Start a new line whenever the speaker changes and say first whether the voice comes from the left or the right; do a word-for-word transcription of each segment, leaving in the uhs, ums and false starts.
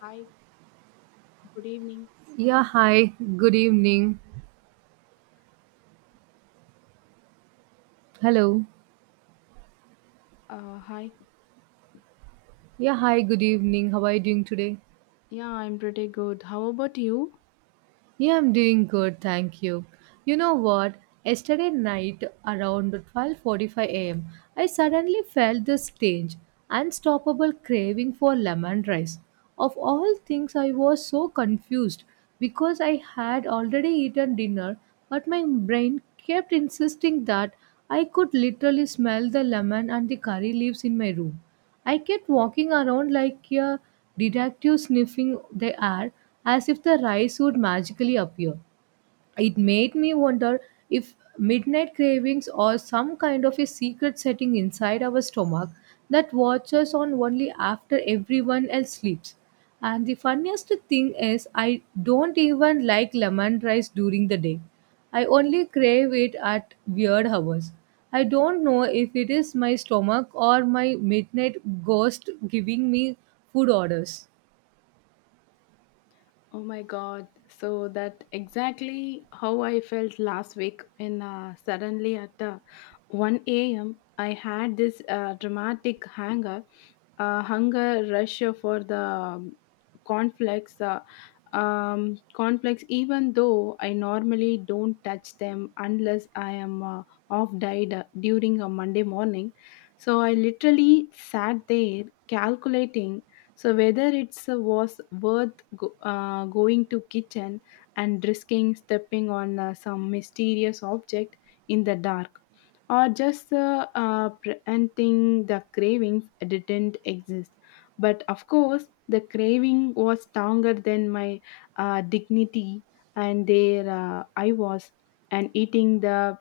left: Hi, good evening.
right: Yeah, hi. Good evening. Hello.
left: Uh, hi.
right: Yeah, hi. Good evening. How are you doing today?
left: Yeah, I'm pretty good. How about you?
right: Yeah, I'm doing good. Thank you. You know what? Yesterday night around twelve forty-five a m, I suddenly felt this strange, unstoppable craving for lemon rice. Of all things, I was so confused because I had already eaten dinner, but my brain kept insisting that I could literally smell the lemon and the curry leaves in my room. I kept walking around like a detective sniffing the air as if the rice would magically appear. It made me wonder if midnight cravings are some kind of a secret setting inside our stomach that watches on only after everyone else sleeps. And the funniest thing is, I don't even like lemon rice during the day. I only crave it at weird hours. I don't know if it is my stomach or my midnight ghost giving me food orders.
left: Oh my god. So that exactly how I felt last week when uh, suddenly at uh, one a m. I had this uh, dramatic hunger, uh, hunger rush for the um, cornflakes. Uh, um, cornflakes, even though I normally don't touch them unless I am uh, off diet uh, during a Monday morning. So I literally sat there calculating so whether it's uh, was worth go, uh, going to kitchen and risking stepping on uh, some mysterious object in the dark, or just uh, uh, preventing the cravings didn't exist, but of course the craving was stronger than my uh, dignity. And there uh, I was and eating the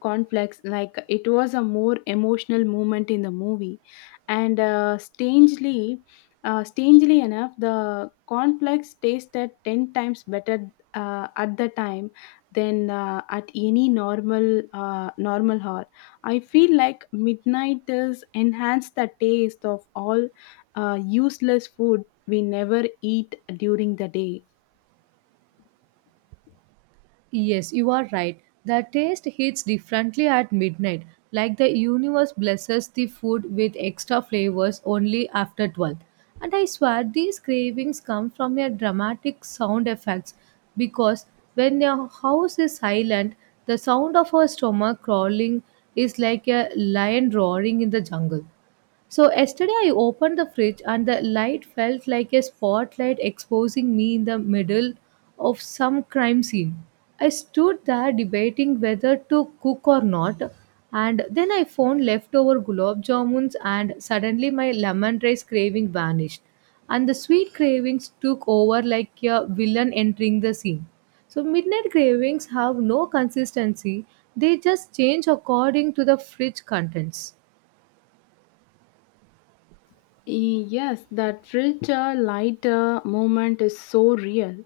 left: conflicts like it was a more emotional moment in the movie. And uh, strangely uh, strangely enough the conflicts tasted ten times better uh, at the time than uh, at any normal uh, normal hall. I feel like midnight is enhanced the taste of all uh, useless food we never eat during the day.
right: Yes, you are right. The taste hits differently at midnight, like the universe blesses the food with extra flavors only after twelve. And I swear these cravings come from your dramatic sound effects because when your house is silent, the sound of our stomach crawling is like a lion roaring in the jungle. So yesterday I opened the fridge and the light felt like a spotlight exposing me in the middle of some crime scene. I stood there debating whether to cook or not and then I found leftover gulab jamuns and suddenly my lemon rice craving vanished and the sweet cravings took over like a villain entering the scene. So midnight cravings have no consistency, they just change according to the fridge contents.
left: Yes, that richer, lighter moment is so real.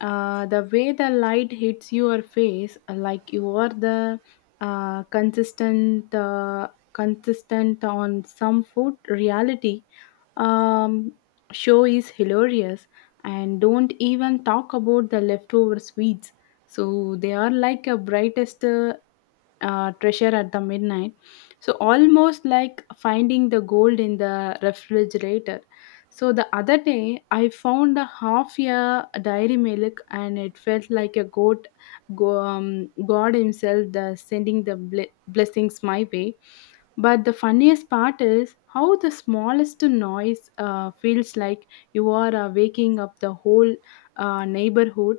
left: Uh, the way the light hits your face, uh, like you are the uh, consistent, uh, consistent on some food reality um, show is hilarious. And don't even talk about the leftover sweets. So they are like a brightest uh, uh, treasure at the midnight. So almost like finding the gold in the refrigerator. So the other day, I found a half year dairy milk, and it felt like a goat, go, um, God Himself, the sending the ble- blessings my way. But the funniest part is how the smallest noise uh, feels like you are uh, waking up the whole uh, neighborhood,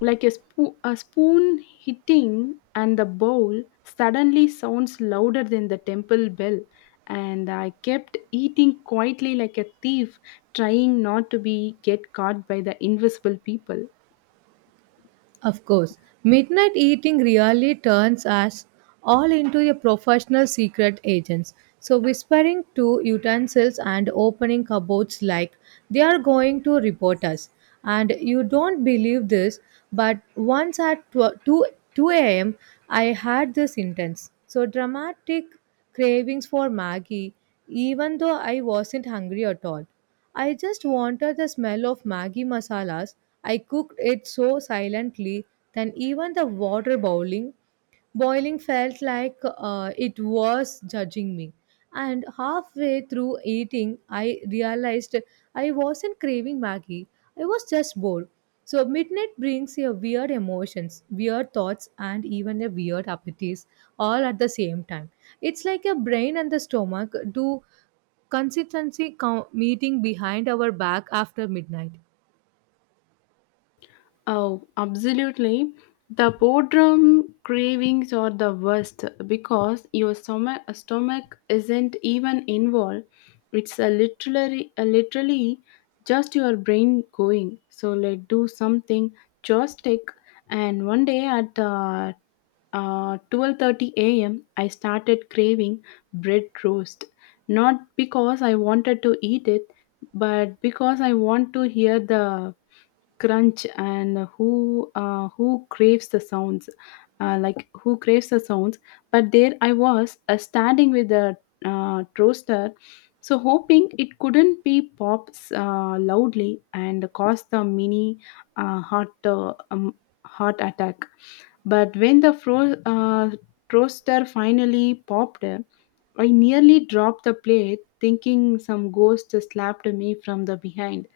left: like a, spo- a spoon hitting and the bowl suddenly sounds louder than the temple bell. And I kept eating quietly like a thief, trying not to be get caught by the invisible people.
right: Of course, midnight eating really turns us all into a professional secret agents. So whispering to utensils and opening cupboards like they are going to report us. And you don't believe this, but once at 12 2 two a m. I had this intense, so dramatic cravings for Maggie, even though I wasn't hungry at all. I just wanted the smell of Maggi masalas. I cooked it so silently that even the water boiling, boiling felt like uh, it was judging me. And halfway through eating, I realized I wasn't craving Maggi. I was just bored. So midnight brings your weird emotions, weird thoughts, and even a weird appetites all at the same time. It's like your brain and the stomach do consistency co- meeting behind our back after midnight.
left: Oh, absolutely. The boredom cravings are the worst because your stomach, stomach isn't even involved. It's a literally, a literally just your brain going. So let's do something joystick. And one day at uh, uh, twelve thirty a m, I started craving bread roast. Not because I wanted to eat it, but because I want to hear the crunch. And who uh, who craves the sounds, uh, like who craves the sounds? But there I was, uh, standing with the uh, toaster, so hoping it couldn't be pops uh, loudly and cause the mini uh, heart uh, um, heart attack. But when the fro- uh, toaster finally popped, I nearly dropped the plate thinking some ghost slapped me from the behind.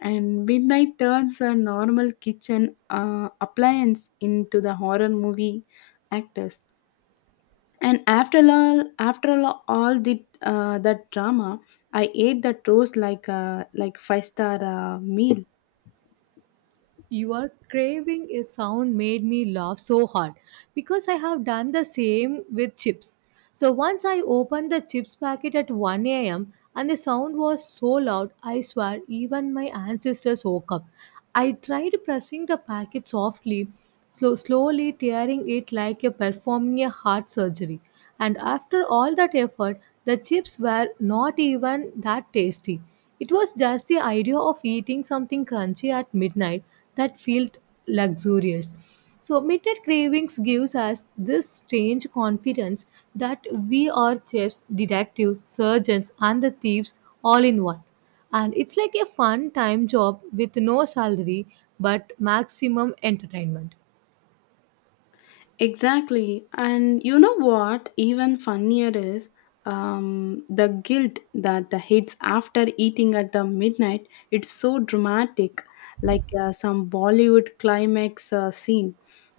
left: And midnight turns a normal kitchen uh, appliance into the horror movie actors. And after all, after all, all the uh, that drama, I ate that roast like a like five star uh, meal.
right: Your craving a sound made me laugh so hard because I have done the same with chips. So once I opened the chips packet at one a m and the sound was so loud, I swear even my ancestors woke up. I tried pressing the packet softly, slow, slowly tearing it like a performing a heart surgery. And after all that effort, the chips were not even that tasty. It was just the idea of eating something crunchy at midnight that felt luxurious. So, midnight cravings gives us this strange confidence that we are chefs, detectives, surgeons, and the thieves all in one. And it's like a fun time job with no salary but maximum entertainment.
left: Exactly. And you know what? Even funnier is um, the guilt that the hits after eating at the midnight. It's so dramatic, like uh, some Bollywood climax uh, scene.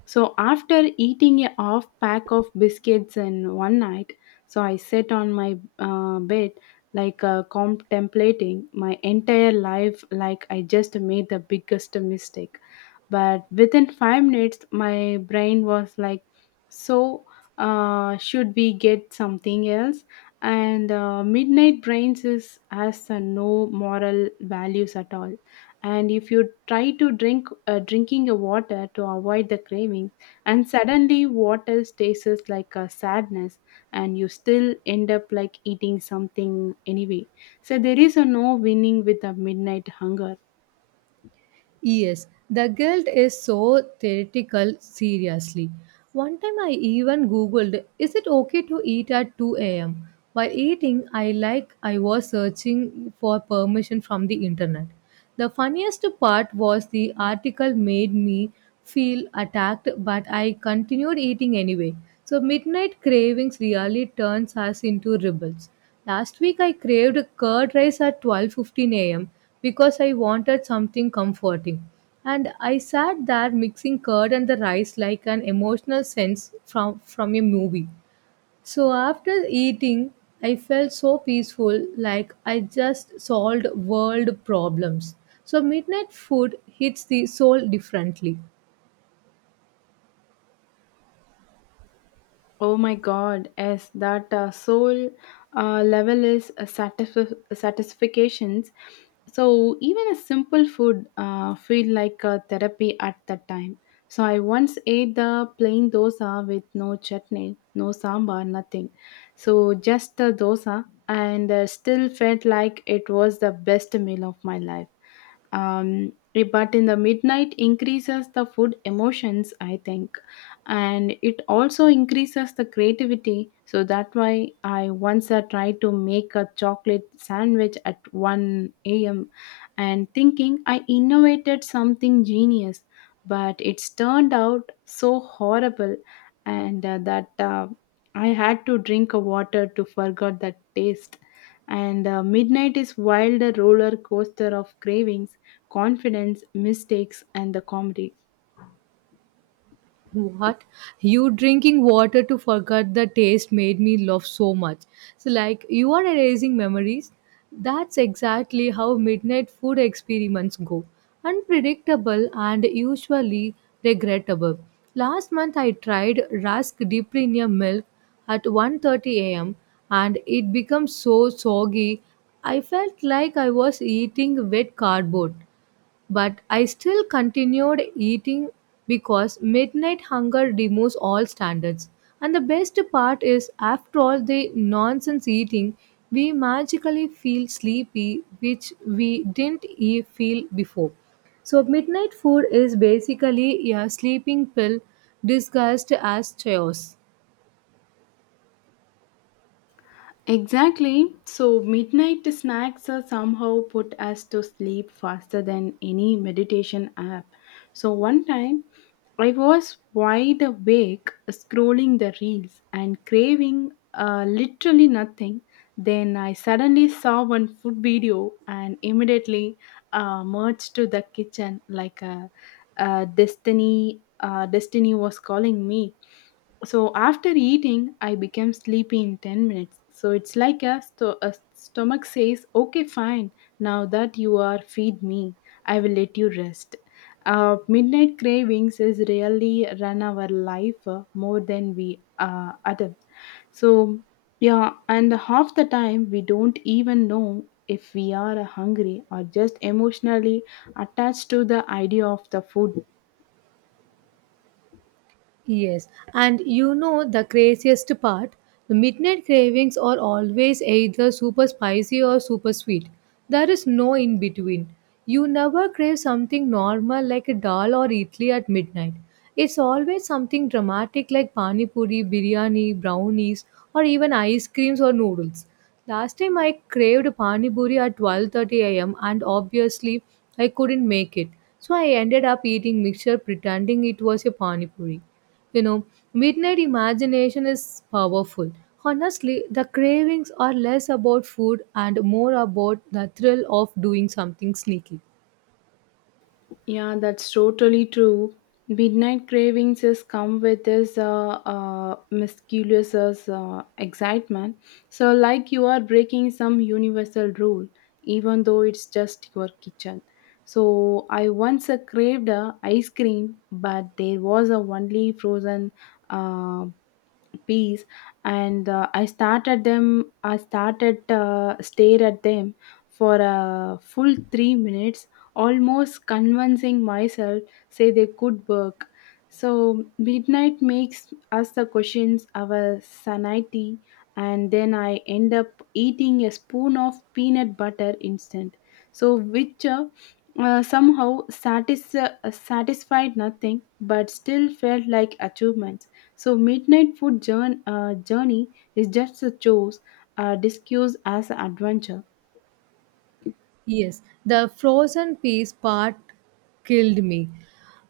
left: So after eating a half pack of biscuits in one night, so I sat on my uh, bed like uh, contemplating my entire life, like I just made the biggest mistake. But within five minutes my brain was like, so uh, should we get something else? And uh, midnight brains is has uh, no moral values at all. And if you try to drink uh, drinking a water to avoid the craving, and suddenly water tastes like a sadness, and you still end up like eating something anyway. So there is a no winning with a midnight hunger.
right: Yes, the guilt is so theoretical, seriously. One time I even googled, is it okay to eat at two a m? While eating, I like I was searching for permission from the internet. The funniest part was the article made me feel attacked, but I continued eating anyway. So midnight cravings really turns us into rebels. Last week I craved curd rice at twelve fifteen a m because I wanted something comforting. And I sat there mixing curd and the rice like an emotional sense from from a movie. So after eating, I felt so peaceful like I just solved world problems. So midnight food hits the soul differently.
left: Oh my God, yes, that uh, soul uh, level is a satisf- satisfactions. So even a simple food uh, feel like a therapy at that time. So I once ate the plain dosa with no chutney, no sambar, nothing. So just the dosa, and uh, still felt like it was the best meal of my life. Um, but in the midnight increases the food emotions I think. And it also increases the creativity, so that why I once uh, tried to make a chocolate sandwich at one a m a.m and thinking I innovated something genius, but it's turned out so horrible. And uh, that uh, I had to drink a water to forget that taste. And uh, midnight is wild roller coaster of cravings, confidence, mistakes, and the comedy.
right: What? You drinking water to forget the taste made me laugh so much. So, like, you are erasing memories. That's exactly how midnight food experiments go unpredictable and usually regrettable. Last month, I tried rusk dipped in a milk at one thirty a m and it became so soggy. I felt like I was eating wet cardboard but I still continued eating because midnight hunger removes all standards. And the best part is, after all the nonsense eating, we magically feel sleepy, which we didn't e- feel before. So, midnight food is basically a sleeping pill disguised as chaos.
left: Exactly. So, midnight snacks are somehow put us to sleep faster than any meditation app. So, one time I was wide awake scrolling the reels and craving uh, literally nothing. Then I suddenly saw one food video and immediately uh, merged to the kitchen like a, a destiny. Uh, destiny was calling me. So after eating, I became sleepy in ten minutes. So it's like a, sto- a stomach says, okay, fine, now that you are feed me, I will let you rest. Uh, midnight cravings is really run our life uh, more than we uh, adapt. So yeah, and half the time we don't even know if we are hungry or just emotionally attached to the idea of the food.
right: Yes, and you know the craziest part? The midnight cravings are always either super spicy or super sweet. There is no in between. You never crave something normal like a dal or idli at midnight. It's always something dramatic like pani puri, biryani, brownies, or even ice creams or noodles. Last time I craved pani puri at twelve thirty a m and obviously I couldn't make it. So I ended up eating mixture pretending it was a pani puri. You know, midnight imagination is powerful. Honestly, the cravings are less about food and more about the thrill of doing something sneaky.
left: Yeah, that's totally true. Midnight cravings just come with this uh, uh, mysterious uh, excitement. So, like you are breaking some universal rule, even though it's just your kitchen. So, I once uh, craved uh, ice cream, but there was a only frozen uh, peace. And uh, i started them i started uh, stare at them for a full three minutes, almost convincing myself say they could work. So midnight makes us the questions our sanity. And then I end up eating a spoon of peanut butter instant, so which uh, uh, somehow satis- uh, satisfied nothing, but still felt like achievement. So midnight food jour- uh, journey is just a chore uh, disguised as an adventure.
right: Yes, the frozen peas part killed me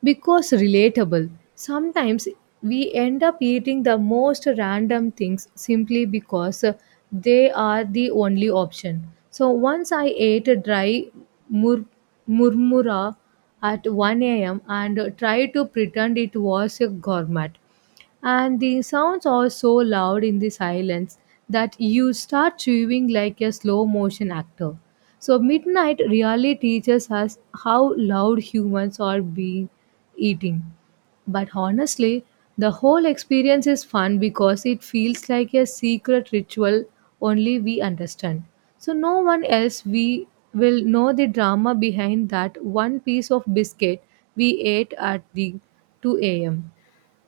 right: because relatable. Sometimes we end up eating the most random things simply because uh, they are the only option. So once I ate a dry mur- murmura at one a m and tried to pretend it was a gourmet and the sounds are so loud in the silence that you start chewing like a slow motion actor. So, midnight really teaches us how loud humans are being eating. But honestly, the whole experience is fun because it feels like a secret ritual only we understand. So, no one else we will know the drama behind that one piece of biscuit we ate at the two a m.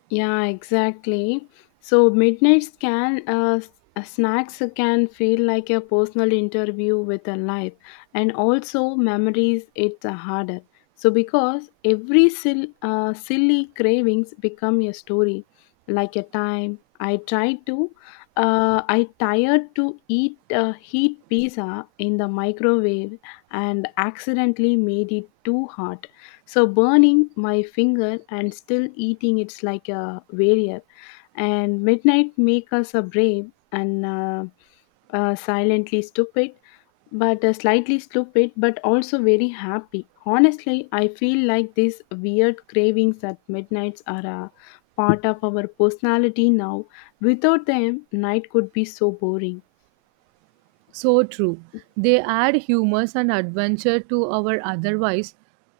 left: Yeah, exactly. So midnight scan uh, s- uh, snacks can feel like a personal interview with a life, and also memories. It's uh, harder. So because every sil- uh, silly cravings become a story, like a time I tried to, uh, I tired to eat uh, heat pizza in the microwave and accidentally made it too hot. So burning my finger and still eating it's like a warrior. And midnight make us a brave and uh, uh, silently stupid, but uh, slightly stupid, but also very happy. Honestly, I feel like these weird cravings at midnights are a part of our personality now. Without them, night could be so boring.
right: So true. They add humor and adventure to our otherwise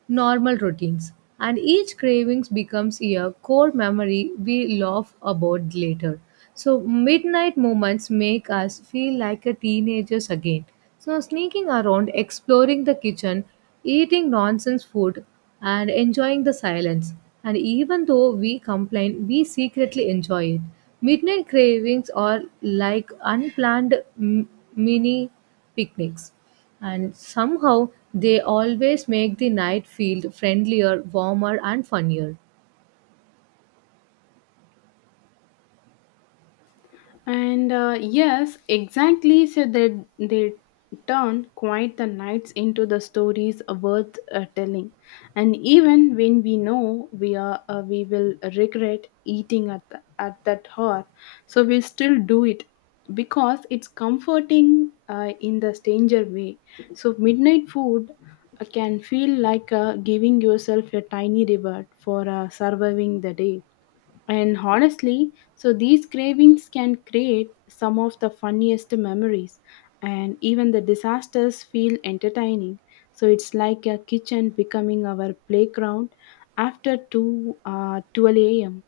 right: normal routines, and each cravings becomes a core memory we laugh about later. So midnight moments make us feel like a teenagers again. So sneaking around, exploring the kitchen, eating nonsense food and enjoying the silence. And even though we complain, we secretly enjoy it. Midnight cravings are like unplanned m- mini picnics, and somehow they always make the night feel friendlier, warmer, and funnier.
left: And uh, yes, exactly. So they they turn quite the nights into the stories worth uh, telling. And even when we know we are uh, we will regret eating at the, at that hour, so we still do it because it's comforting uh, in the stranger way. So midnight food uh, can feel like uh, giving yourself a tiny reward for uh, surviving the day. And honestly, so these cravings can create some of the funniest memories, and even the disasters feel entertaining. So it's like a kitchen becoming our playground after two uh, twelve a m.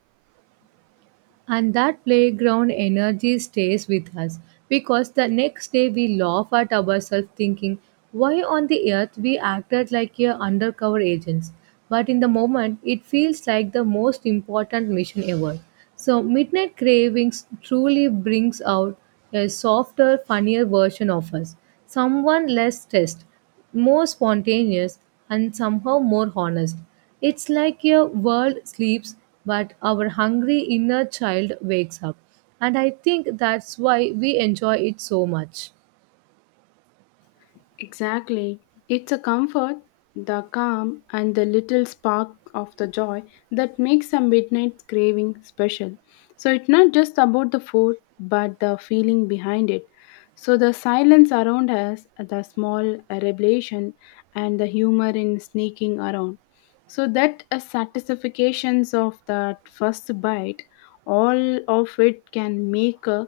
right: And that playground energy stays with us because the next day we laugh at ourselves thinking, why on the earth we acted like a undercover agents? But in the moment, it feels like the most important mission ever. So, Midnight Cravings truly brings out a softer, funnier version of us, someone less stressed, more spontaneous and somehow more honest. It's like your world sleeps, but our hungry inner child wakes up. And I think that's why we enjoy it so much.
left: Exactly. It's a comfort, the calm, and the little spark of the joy that makes a midnight craving special. So it's not just about the food, but the feeling behind it. So the silence around us, the small revelation, and the humor in sneaking around. So that uh, satisfactions of that first bite, all of it can make a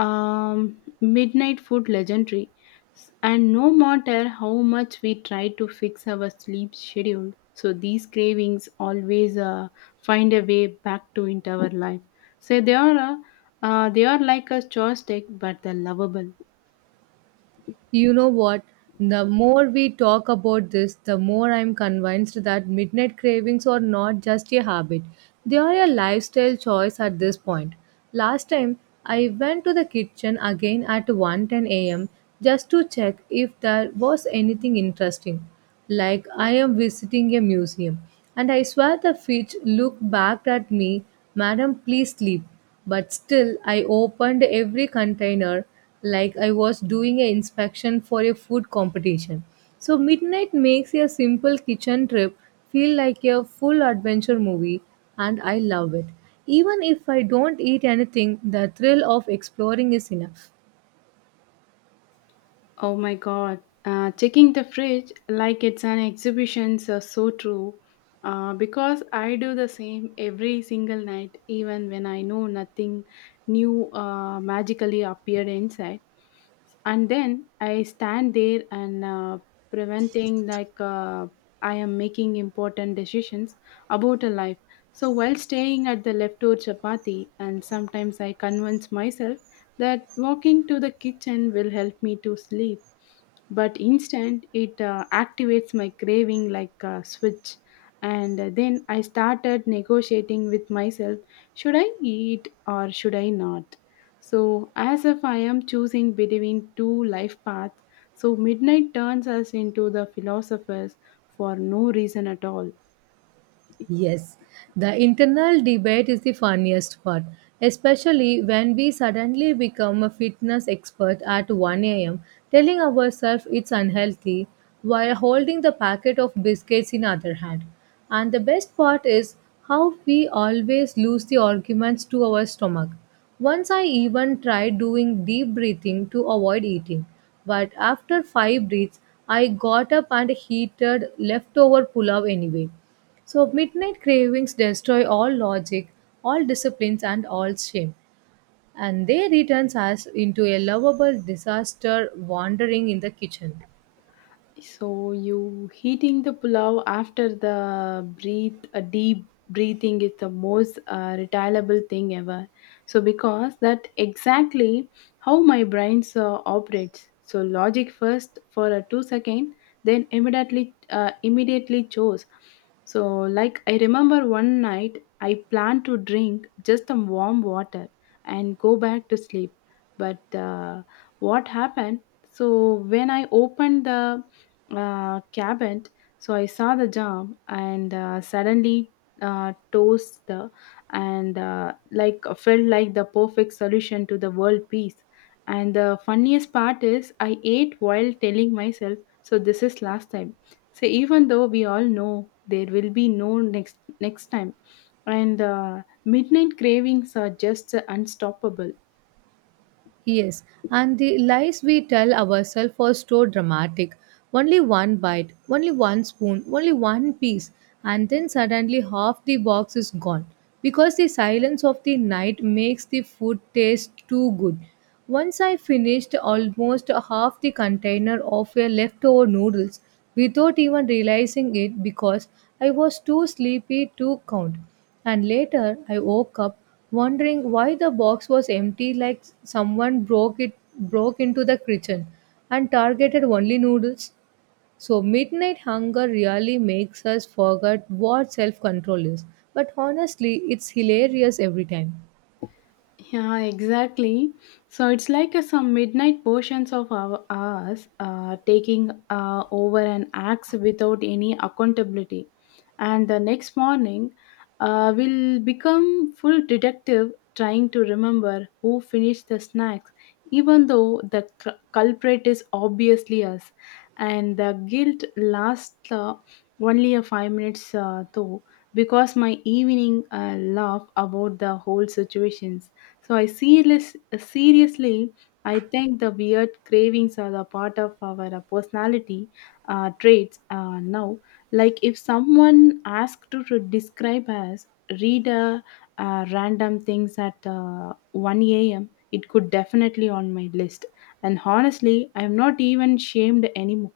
left: um, midnight food legendary. And no matter how much we try to fix our sleep schedule, so these cravings always uh, find a way back to into our life. So they are a, uh, they are like a joystick, but they're lovable.
right: You know what? The more we talk about this, the more I'm convinced that midnight cravings are not just a habit, they are a lifestyle choice at this point. Last time, I went to the kitchen again at one ten a m just to check if there was anything interesting, like I am visiting a museum. And I swear the fish looked back at me, Madam, please sleep. But still, I opened every container like I was doing an inspection for a food competition. So, midnight makes a simple kitchen trip feel like a full adventure movie, and I love it. Even if I don't eat anything, the thrill of exploring is enough.
left: Oh my god, uh, checking the fridge like it's an exhibition is uh, so true. Uh, because I do the same every single night, even when I know nothing new uh, magically appeared inside. And then I stand there and uh, preventing like uh, I am making important decisions about a life. So while staying at the leftover chapati, and sometimes I convince myself that walking to the kitchen will help me to sleep, but instant it uh, activates my craving like a switch. And then I started negotiating with myself, should I eat or should I not, so as if I am choosing between two life paths. So midnight turns us into the philosophers for no reason at all.
right: Yes, the internal debate is the funniest part, especially when we suddenly become a fitness expert at one a m, telling ourselves it's unhealthy while holding the packet of biscuits in other hand. And the best part is how we always lose the arguments to our stomach. Once I even tried doing deep breathing to avoid eating, but after five breaths, I got up and heated leftover pulao anyway. So, midnight cravings destroy all logic, all disciplines, and all shame, and they returns us into a lovable disaster wandering in the kitchen.
left: So you heating the pulao after the breathe a deep breathing is the most uh, retailable thing ever. So because that exactly how my brain uh, operates. So logic first for a two second, then immediately uh, immediately chose. So like I remember one night I planned to drink just some warm water and go back to sleep. But uh, what happened? So when I opened the uh, cabinet. So I saw the jam and uh, suddenly uh, toast uh, and uh, like felt like the perfect solution to the world peace. And the funniest part is I ate while telling myself, so this is last time. So even though we all know there will be no next next time, and uh, midnight cravings are just unstoppable.
right: Yes, and the lies we tell ourselves are so dramatic. Only one bite, only one spoon, only one piece, and then suddenly half the box is gone. Because the silence of the night makes the food taste too good. Once I finished almost half the container of a leftover noodles without even realizing it because I was too sleepy to count. And later I woke up wondering why the box was empty like someone broke it broke into the kitchen and targeted only noodles. So midnight hunger really makes us forget what self control is but honestly it's hilarious every time.
left: Yeah, exactly. So it's like uh, some midnight portions of our hours uh, taking uh, over an acts without any accountability. And the next morning uh, will become full detective, trying to remember who finished the snacks, even though the cul- culprit is obviously us. And the guilt lasts uh, only a five minutes uh, though because my evening uh, laugh about the whole situations. So I serious, seriously I think the weird cravings are the part of our personality uh, traits uh, now. Like if someone asked to, to describe us, read uh, uh, random things at uh, one a m, it could definitely on my list. And honestly, I'm not even shamed anymore.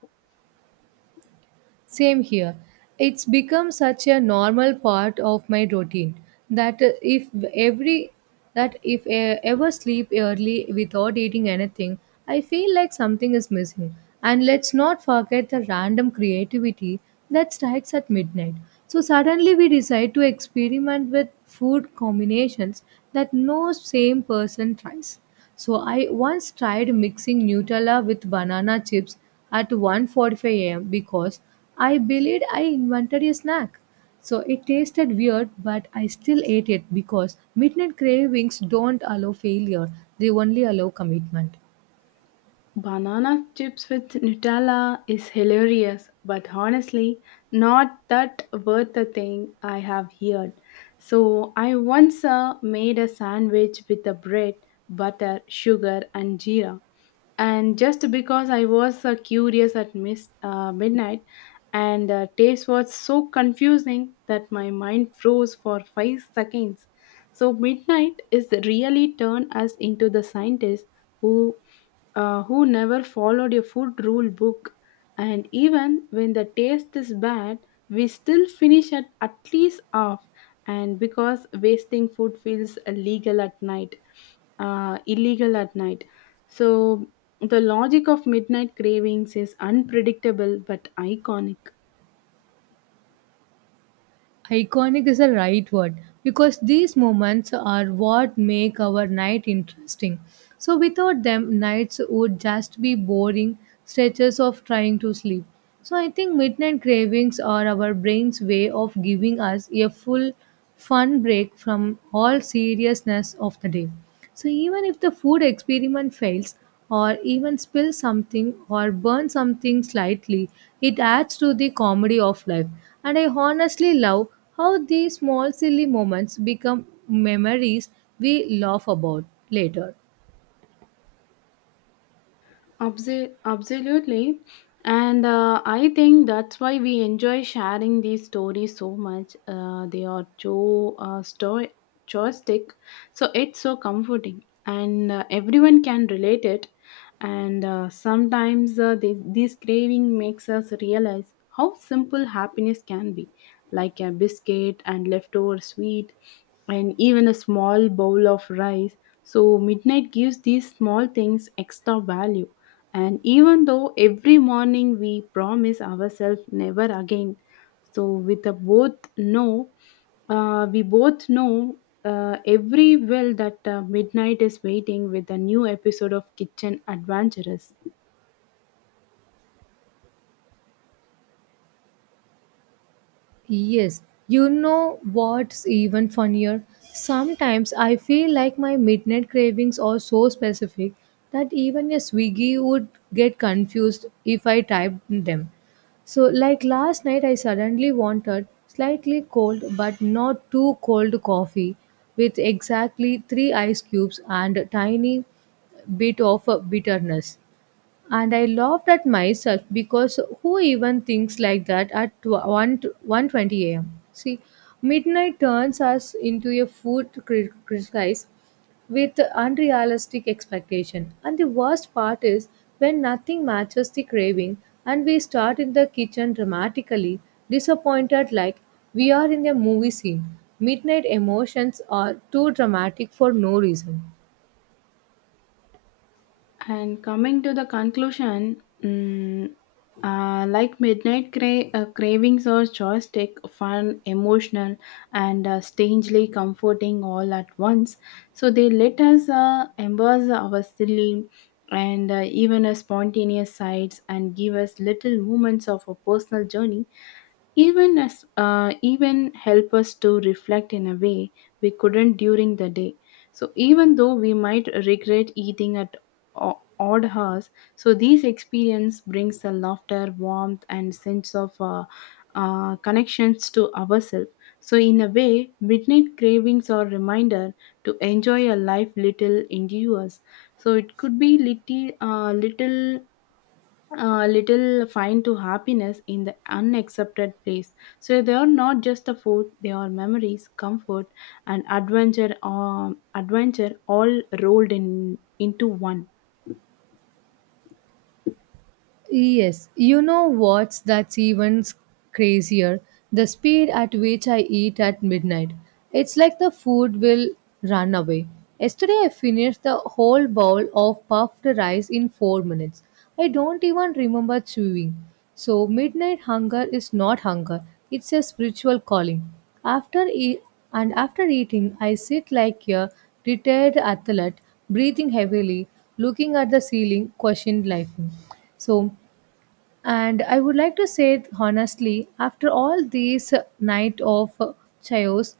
right: Same here. It's become such a normal part of my routine that uh, if every that if I ever sleep early without eating anything, I feel like something is missing. And let's not forget the random creativity that strikes at midnight. So suddenly we decide to experiment with food combinations that no same person tries. So I once tried mixing Nutella with banana chips at one forty-five a m because I believed I invented a snack. So it tasted weird, but I still ate it because midnight cravings don't allow failure, they only allow commitment.
left: Banana chips with Nutella is hilarious, but honestly, not that worth a thing I have heard. So, I once uh, made a sandwich with a bread, butter, sugar, and jeera. And just because I was uh, curious at mis- uh, midnight, and uh, taste was so confusing that my mind froze for five seconds. So, midnight is really turned us into the scientists who uh, who never followed a food rule book. And even when the taste is bad, we still finish at at least half. And because wasting food feels illegal at night, uh, illegal at night. So the logic of midnight cravings is unpredictable but iconic.
right: Iconic is the right word because these moments are what make our night interesting. So, without them, nights would just be boring stretches of trying to sleep. So, I think midnight cravings are our brain's way of giving us a full, fun break from all seriousness of the day. So even if the food experiment fails or even spills something or burns something slightly, it adds to the comedy of life. And I honestly love how these small silly moments become memories we laugh about later.
left: Abso- absolutely. And uh, I think that's why we enjoy sharing these stories so much. Uh, they are so uh, sto- joystick, so it's so comforting, and uh, everyone can relate it. And uh, sometimes uh, this, this craving makes us realize how simple happiness can be, like a biscuit and leftover sweet and even a small bowl of rice. So midnight gives these small things extra value. And even though every morning we promise ourselves never again, so with a both no uh, we both know uh, every well that uh, midnight is waiting with a new episode of Kitchen Adventurous.
right: Yes, you know what's even funnier? Sometimes I feel like my midnight cravings are so specific that even a Swiggy would get confused if I typed them. So, like last night, I suddenly wanted slightly cold but not too cold coffee with exactly three ice cubes and a tiny bit of uh, bitterness and I laughed at myself because who even thinks like that at tw- 1 t- one twenty a m. See, midnight turns us into a food cri- crisis with unrealistic expectation. And the worst part is when nothing matches the craving and we start in the kitchen dramatically disappointed like we are in a movie scene. Midnight emotions are too dramatic for no reason.
left: And coming to the conclusion, mm, uh, like midnight cra- uh, cravings are joystick, fun, emotional, and uh, strangely comforting all at once. So they let us uh, embrace our silly and uh, even a spontaneous sides and give us little moments of a personal journey, even as uh, even help us to reflect in a way we couldn't during the day. So even though we might regret eating at o- odd hours, so these experience brings a laughter warmth and sense of uh, uh, connections to ourselves. So in a way midnight cravings are reminder to enjoy a life little endures. So it could be little uh, little a little find to happiness in the unaccepted place. So they are not just the food; they are memories, comfort, and adventure. Um, adventure all rolled in into one.
right: Yes, you know what's that's even crazier? The speed at which I eat at midnight. It's like the food will run away. Yesterday I finished the whole bowl of puffed rice in four minutes. I don't even remember chewing. So midnight hunger is not hunger. It's a spiritual calling. After e- and after eating I sit like a retired athlete, breathing heavily, looking at the ceiling, questioned life. So and I would like to say it honestly, after all these uh, night of uh, chaos,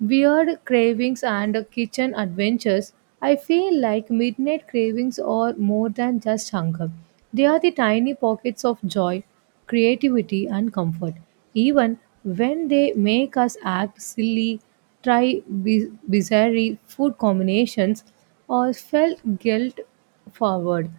right: weird cravings and uh, kitchen adventures, I feel like midnight cravings are more than just hunger. They are the tiny pockets of joy, creativity and comfort. Even when they make us act silly, try bi- bizarre food combinations or felt guilt forward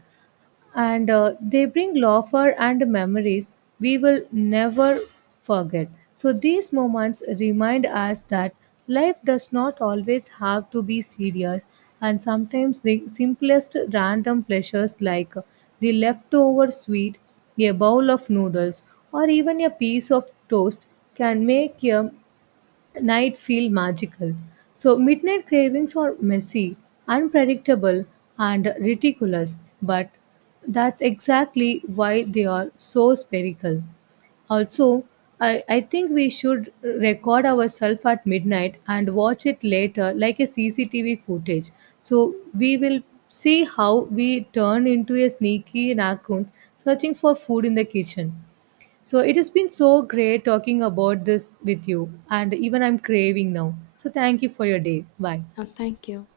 right: and uh, they bring laughter and memories we will never forget. So these moments remind us that life does not always have to be serious, and sometimes the simplest random pleasures, like the leftover sweet, a bowl of noodles, or even a piece of toast, can make a night feel magical. So, midnight cravings are messy, unpredictable, and ridiculous, but that's exactly why they are so spherical. Also, I, I think we should record ourselves at midnight and watch it later like a C C T V footage. So we will see how we turn into a sneaky raccoon searching for food in the kitchen. So it has been so great talking about this with you, and even I'm craving now. So thank you for your day. Bye.
left: Yeah, thank you.